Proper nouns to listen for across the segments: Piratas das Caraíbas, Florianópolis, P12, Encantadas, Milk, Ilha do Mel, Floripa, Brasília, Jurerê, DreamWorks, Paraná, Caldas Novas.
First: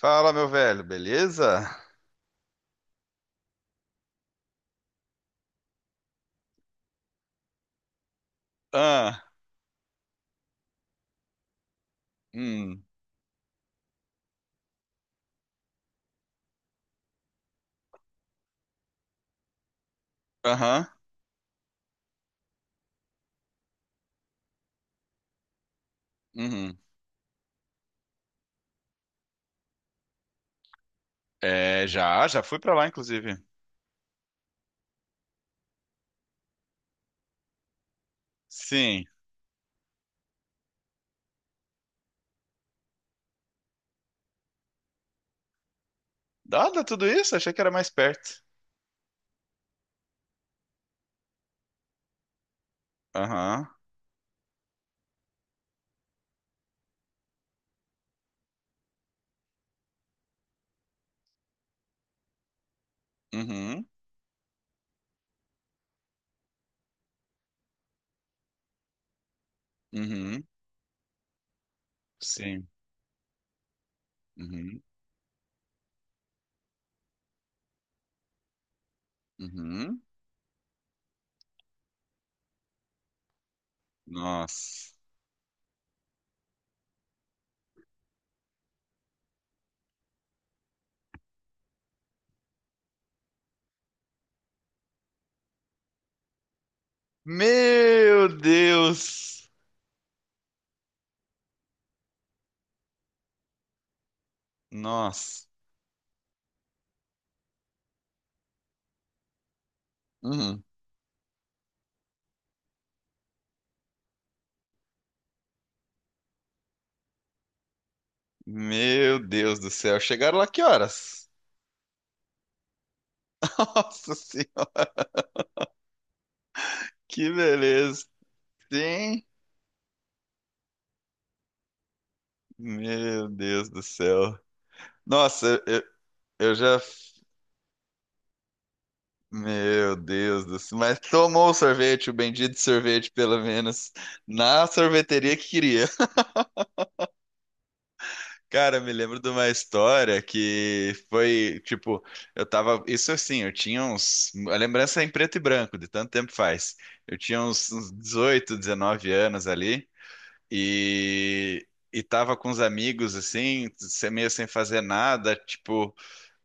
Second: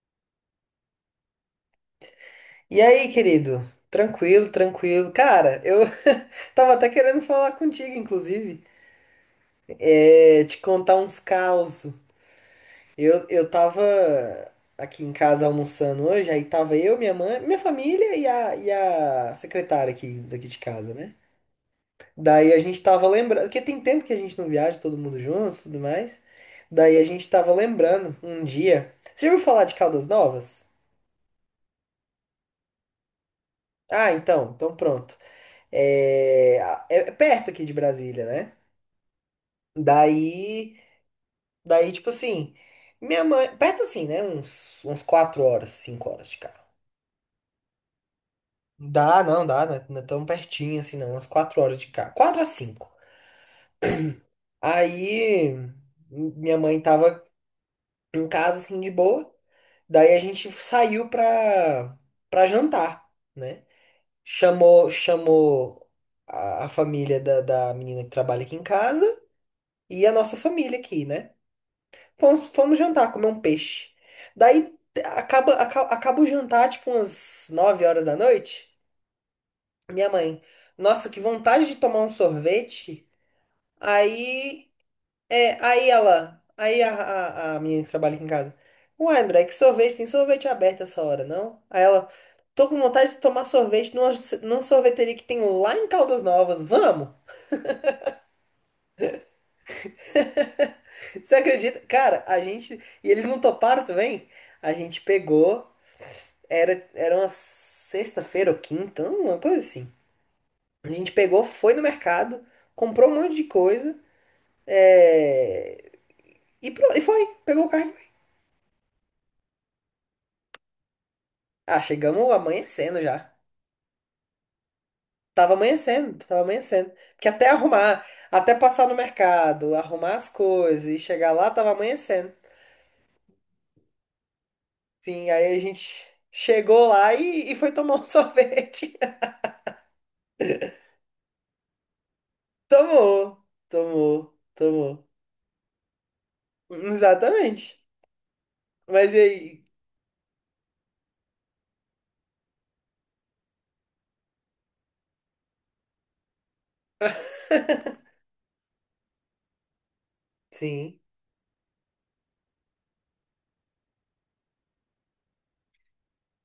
Fala, meu velho, beleza? E aí, querido? Tranquilo, tranquilo. Cara, eu tava até querendo falar contigo, inclusive. Ah, É, te contar uns caos. hum, Eu tava aqui em casa almoçando hoje, aí tava eu, minha mãe, minha família e a secretária aqui, daqui de aham, casa, né? Daí a gente tava lembrando, porque tem tempo que a gente não viaja, todo mundo junto e tudo mais. uhum. Daí a gente tava lembrando um dia. Você já ouviu falar de Caldas Novas? É, já fui pra lá, inclusive. Ah, então pronto. É, é perto aqui de Brasília, né? Sim. Daí, daí, tipo assim, minha mãe, perto assim, né? Uns 4 horas, 5 horas de carro. Dada tudo isso, achei que era mais perto. Dá, não, dá, né? Não é tão pertinho assim, não. Umas 4 horas de carro, 4 a 5. Aham, Aí, minha mãe tava em casa, assim, de boa. Daí a gente saiu pra jantar, né? uhum, Chamou a família da menina que trabalha aqui em casa e a nossa uhum, família aqui, né? Fomos, sim, fomos jantar, comer um peixe. Daí uhum, acaba o jantar, tipo, umas 9 horas da noite. uhum. Minha mãe, nossa, que vontade de tomar um sorvete. Aí, Nossa. é, aí ela, aí a menina que trabalha aqui em casa. Uai, André, que sorvete? Tem sorvete aberto essa hora, não? Aí ela, tô com vontade de tomar sorvete numa sorveteria que tem lá em Caldas Novas. Vamos? Meu Deus! Você acredita? Cara, a gente. E eles não toparam também? A gente Nossa. pegou. Era uma sexta-feira ou quinta, uma coisa assim. Uhum. A gente pegou, foi no mercado, comprou um monte de coisa, é, e foi. Pegou o carro e foi. Meu Deus do céu. Chegaram lá que horas? Ah, chegamos amanhecendo já. Nossa Senhora, Tava amanhecendo, tava amanhecendo. Porque que até arrumar, beleza. até passar no Sim. mercado, arrumar as coisas e chegar lá, tava amanhecendo. Meu Deus do céu. Sim, aí a Nossa, gente Eu já. chegou lá e foi tomar um sorvete. Meu Deus do céu. Mas tomou o sorvete, o bendito sorvete, pelo Tomou, menos, tomou, na tomou. sorveteria que queria. Exatamente. Cara, me Mas lembro e de uma aí? história que foi, tipo, eu tava. Isso assim, eu tinha uns. A lembrança é em preto e branco, de tanto tempo faz. Eu tinha uns 18, 19 anos ali. Sim. E. E tava com os amigos, assim, meio sem fazer nada, tipo.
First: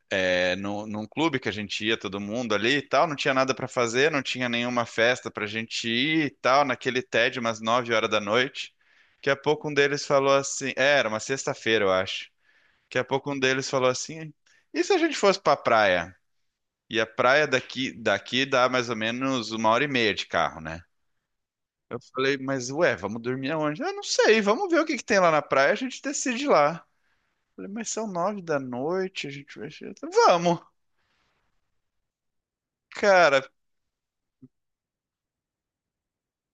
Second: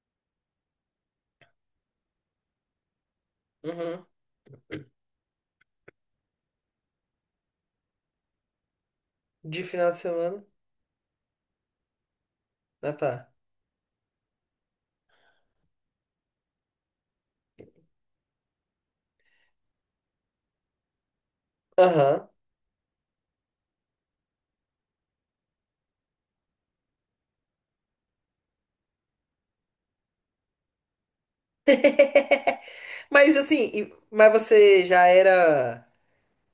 No, num clube que a gente ia, todo mundo ali e tal, não tinha nada para Uhum. fazer, não tinha nenhuma festa pra gente ir e tal, naquele TED, umas 9 horas da noite. Daqui a De pouco um final de deles falou semana? assim, era uma sexta-feira, eu acho. Ah, Daqui a tá. pouco um deles falou assim, e se a gente fosse pra praia? E a praia daqui, dá mais ou menos uma hora e meia de carro, né? Eu Aham. falei, mas ué, vamos dormir aonde? Ah, não sei, vamos ver o que que tem lá na praia, a gente decide lá. Falei, mas são 9 da noite, a gente vai. Vamos! Mas Cara, assim, mas você já era.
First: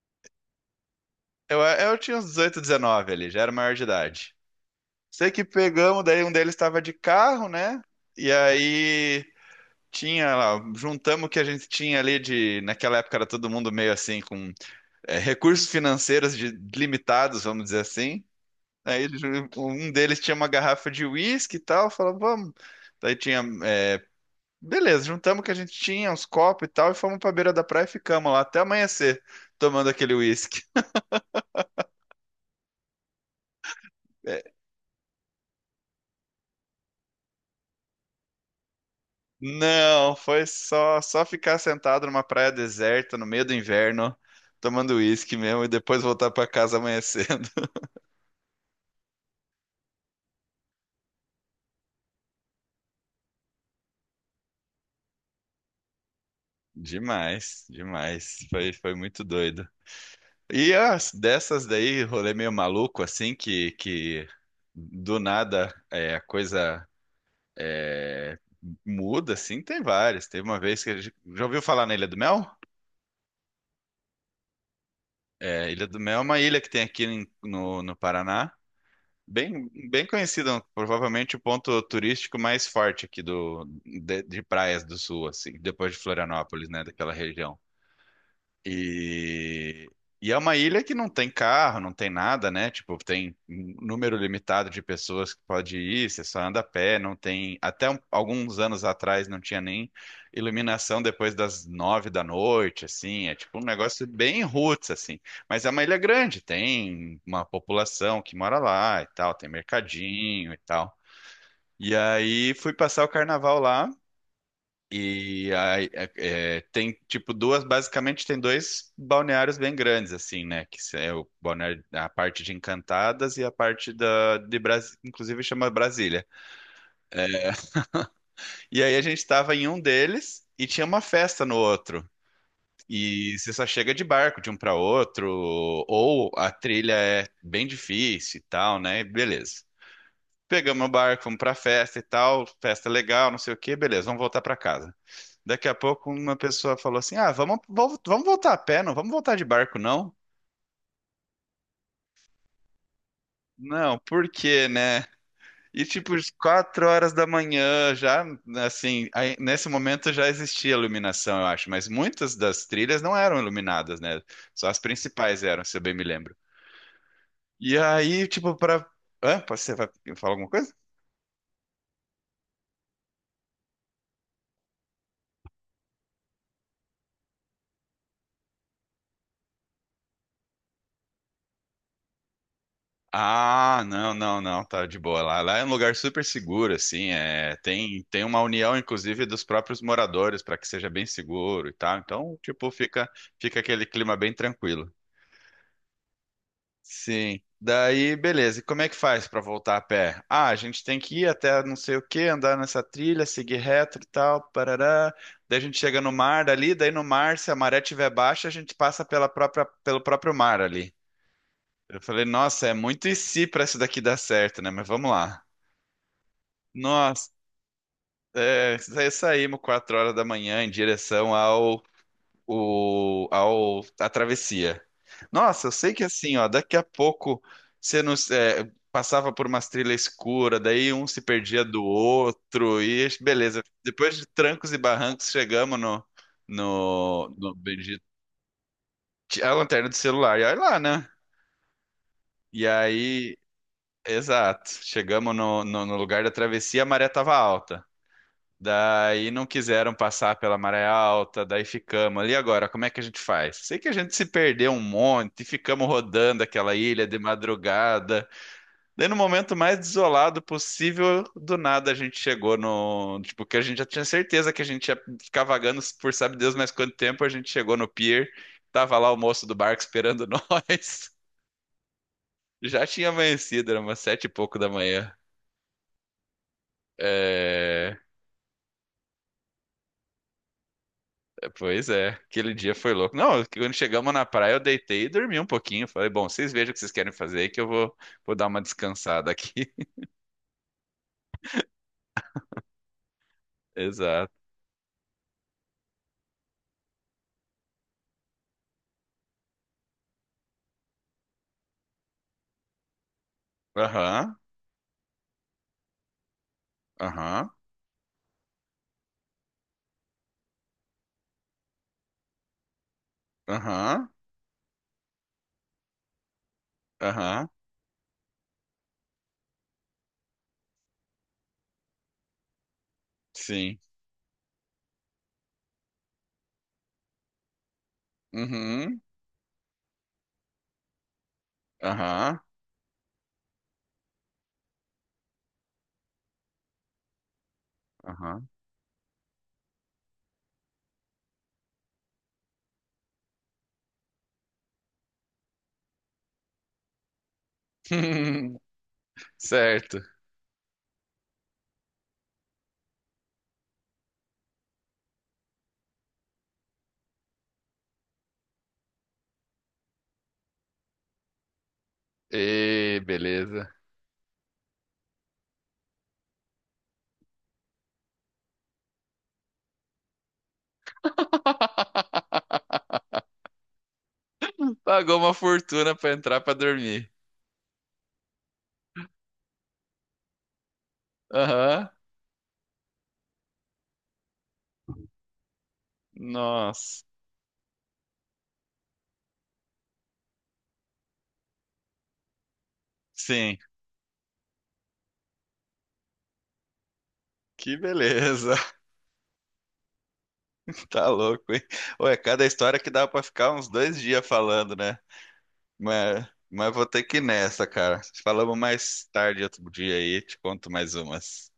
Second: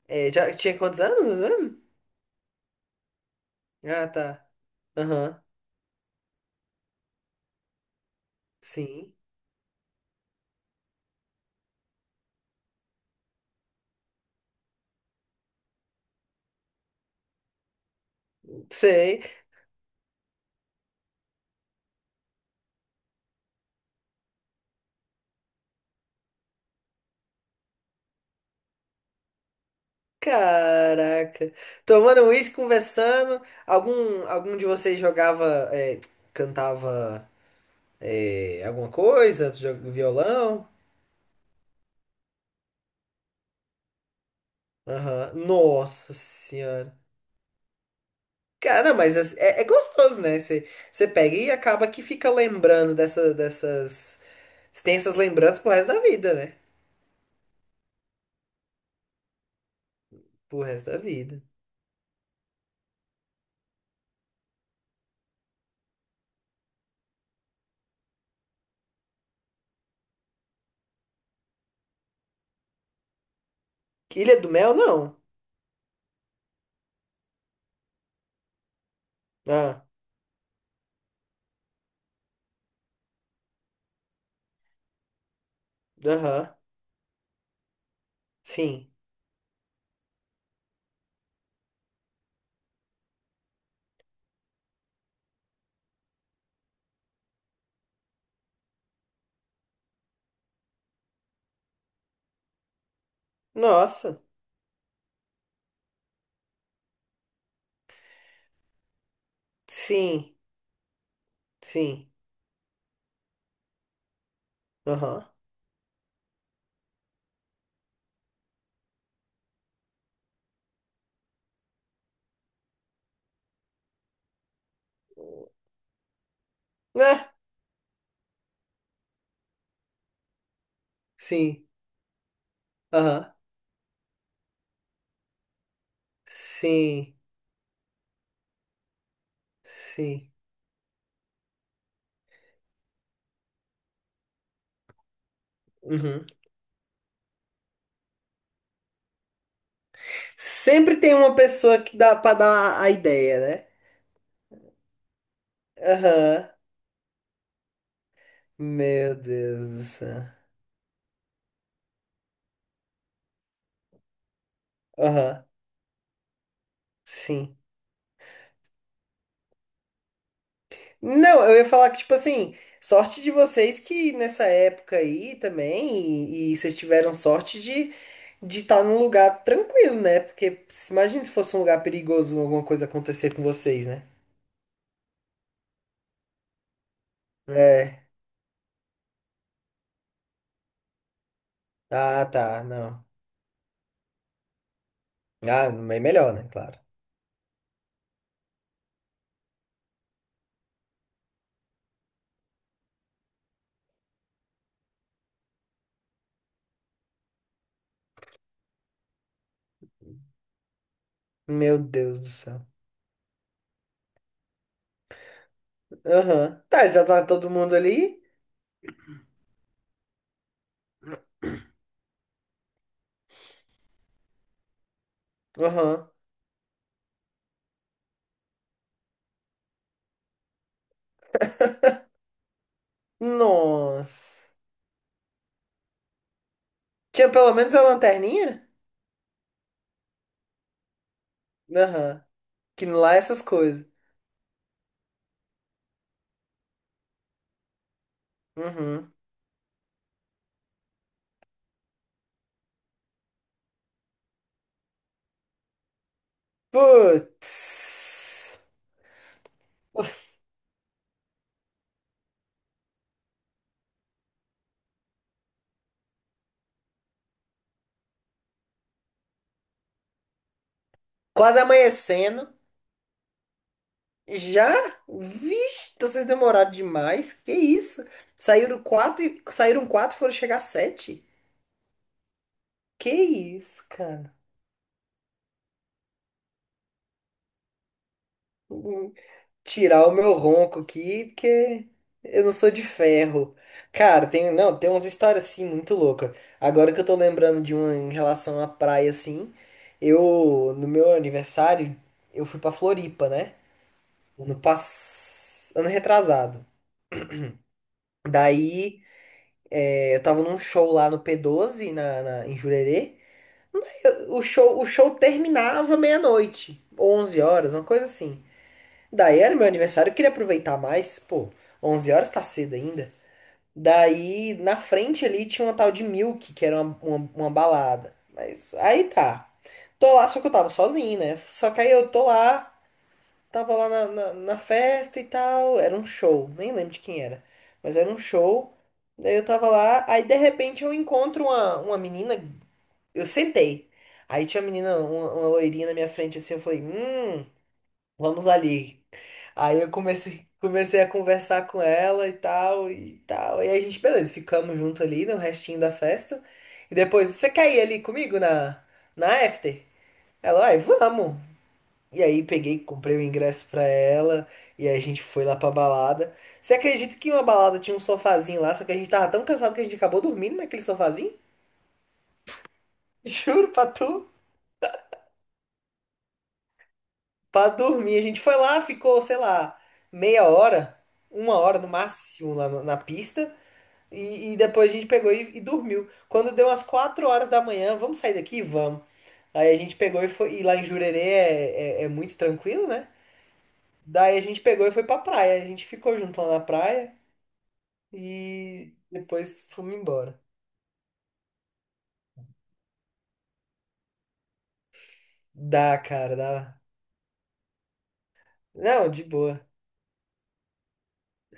É, já tinha quantos anos Eu, mesmo? eu tinha uns 18, 19 ali, já era maior de Ah, idade. tá. Sei Aham. que pegamos, daí um deles estava de carro, né? E Sim. aí tinha lá, juntamos o que a gente tinha ali de. Naquela época era todo mundo meio assim, com recursos financeiros limitados, vamos dizer assim. Aí ele Sei. Um deles tinha uma garrafa de uísque e tal, falou, vamos. Daí tinha. Beleza, juntamos o que a gente tinha, uns copos e tal, e fomos pra beira da praia e ficamos lá até amanhecer, tomando aquele uísque. Caraca. Tomando uísque, conversando. Algum, algum de vocês jogava, é, cantava, é, alguma coisa? Não, foi Violão? Só ficar sentado numa praia deserta no meio do inverno, tomando Aham. uísque mesmo e depois Nossa voltar pra casa senhora. amanhecendo. Cara, mas é gostoso, né? Você pega e acaba que fica lembrando dessa, dessas. Você tem essas lembranças pro resto da vida, né? Demais, demais. Foi muito doido. Pro E resto da as vida. dessas daí, rolê meio maluco assim que do nada a coisa é, muda assim, tem várias. Teve uma vez que já ouviu falar na Ilha do Mel? Que Ilha do Mel, não. É, Ilha do Mel é uma ilha que tem aqui no Paraná. Bem, Ah, bem conhecido, provavelmente o ponto turístico mais forte aqui do, de praias do sul, assim, depois de aham. Florianópolis, né, daquela região. Sim. E, e é uma ilha que não tem carro, não tem nada, né? Tipo, tem um número limitado de pessoas que pode ir, você só anda a pé, não tem. Até alguns anos atrás não tinha nem iluminação depois das 9 da noite, assim. É tipo um negócio Nossa. bem roots, assim. Mas é uma ilha grande, tem uma população que mora lá e tal, tem Sim. mercadinho e tal. E Sim. aí fui passar o carnaval lá. Aham. E aí, tem, tipo, duas, basicamente tem dois balneários bem grandes, assim, né? Que é o balneário, a parte de Encantadas e a parte de Brasília, inclusive chama Brasília. Né? E aí a gente estava em um deles e tinha uma festa no Sim. outro. Aham. E você só chega de barco de um para outro, ou a trilha Sim. é bem difícil e tal, né? E beleza. Sim. Pegamos o barco, fomos pra festa e tal, festa legal, não sei o quê, beleza, vamos voltar para casa. Daqui a pouco Uhum. uma pessoa falou assim: Ah, vamos voltar a pé, não vamos voltar de barco, não? Sempre tem uma pessoa que dá pra dar a ideia, né? Não, por quê, né? E tipo, às Aham. 4 horas da manhã, já assim, Meu aí, Deus nesse do momento céu. já existia iluminação, eu acho, mas muitas das trilhas não eram iluminadas, né? Só as principais Aham. eram, se eu bem me lembro. Sim. E aí, tipo, para. Hã? Você vai falar alguma coisa. Não, eu ia falar que, tipo assim, sorte de vocês que nessa época aí também, e vocês tiveram sorte de estar num lugar tranquilo, né? Porque imagina se fosse um lugar perigoso, alguma coisa acontecer com Ah, vocês, né? não, não, não, tá de boa. Lá é um lugar super seguro, assim. É, tem, É. tem uma união, inclusive, dos próprios moradores para que seja bem seguro e tal. Ah, Então, tá, tipo, não. fica aquele clima bem tranquilo. Ah, é melhor, né? Claro. Sim. Daí, beleza. E como é que faz para voltar a pé? Ah, a gente tem que ir até não sei o que, andar nessa trilha, seguir reto e tal, parará. Daí a gente chega no mar dali, daí no mar, se a maré tiver baixa, a gente passa pela própria, pelo próprio mar ali. Meu Eu Deus falei, do nossa, céu. é muito e se para isso daqui dar certo, né? Mas vamos lá. Aham. Tá, já tá Nós todo mundo ali? é, saímos 4 horas da manhã em direção ao, o, ao à travessia. Nossa, eu sei que Aham. assim, ó, daqui a pouco você nos, passava por umas trilhas escuras, daí um se perdia do outro, e beleza. Depois de Nossa. trancos e barrancos, chegamos no, Tinha no, pelo no menos a lanterninha? A lanterna do celular, e olha lá, né? Aham. E Que lá é aí, essas coisas. exato, chegamos no lugar da travessia, a maré tava alta. Uhum. Daí não quiseram passar pela maré alta, daí ficamos ali agora, como é que a gente faz? Sei que a gente se perdeu um monte, ficamos rodando aquela ilha de madrugada. Putz. Daí no momento mais desolado possível, do nada a gente chegou no, tipo, que a gente já tinha certeza que a gente ia ficar vagando por sabe Deus mais quanto tempo, a gente chegou no pier, tava lá o moço do barco esperando nós. Quase amanhecendo. Já tinha amanhecido, era umas sete e pouco da Já? manhã. Vixe, então vocês demoraram demais. Que É, isso? Saíram quatro, e foram chegar sete. Pois é, aquele dia foi Que louco. Não, quando isso, chegamos na cara? praia, eu deitei e dormi um pouquinho. Falei, bom, vocês vejam o que vocês querem fazer aí que eu vou dar uma Hum, descansada aqui. Tirar o meu ronco aqui, porque eu não sou de ferro. Cara, Exato. tem, não, tem umas histórias assim muito loucas. Agora que eu tô lembrando de uma em relação à praia assim, eu no meu aniversário eu fui pra Floripa, né? Aham, Ano pass... ano retrasado. aham, Daí eu tava num show lá no P12, em Jurerê. aham, O show terminava meia-noite, onze aham, horas, uma coisa assim. Daí era meu aniversário, eu queria aproveitar mais. Pô, 11 horas tá cedo ainda. sim. Daí, na frente ali, tinha uma tal de Milk, que era uma balada. Mas Uhum, aí tá. Tô lá, só que eu tava sozinho, né? Só que aí eu tô aham, lá. Tava lá na festa e tal, era um show, nem lembro de quem era, mas era um aham. show. Daí eu tava lá, aí de repente eu encontro uma menina, eu sentei. Aí tinha uma menina, uma loirinha na minha frente assim, eu falei, vamos ali. Aí eu Certo. comecei a conversar com ela e tal, e tal. E aí a gente, beleza, ficamos junto ali no restinho da festa. E depois, você quer ir ali comigo na after? Ela, ai, vamos. E aí peguei, E comprei o ingresso beleza. pra ela e aí a gente foi lá pra balada. Você acredita que uma balada tinha um sofazinho lá, só que a gente tava tão cansado que a gente acabou dormindo naquele sofazinho? Juro pra tu, Pagou uma fortuna pra entrar pra dormir. pra dormir. A gente foi lá, ficou, sei lá, meia hora, uma hora no Aham, máximo lá na pista e depois a gente pegou e dormiu. Quando deu umas nossa. 4 horas da manhã, vamos sair daqui? Vamos. Aí a gente pegou e foi, e lá em Jurerê é muito tranquilo, né? Sim, Daí a gente pegou e foi pra praia. A gente ficou junto lá na praia. que beleza. E depois fomos embora. Tá louco, hein? Ou é cada história que dá pra ficar uns dois dias falando, né? Dá, Mas, cara, mas dá. vou ter que ir nessa, cara. Falamos mais Não, de tarde boa. outro dia aí, te conto mais umas.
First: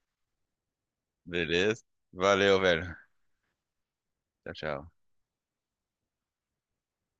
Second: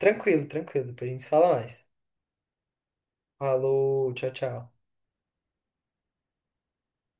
Tranquilo, tranquilo. Depois a gente se fala Beleza? mais. Valeu, velho. Falou, tchau, Tchau, tchau. tchau.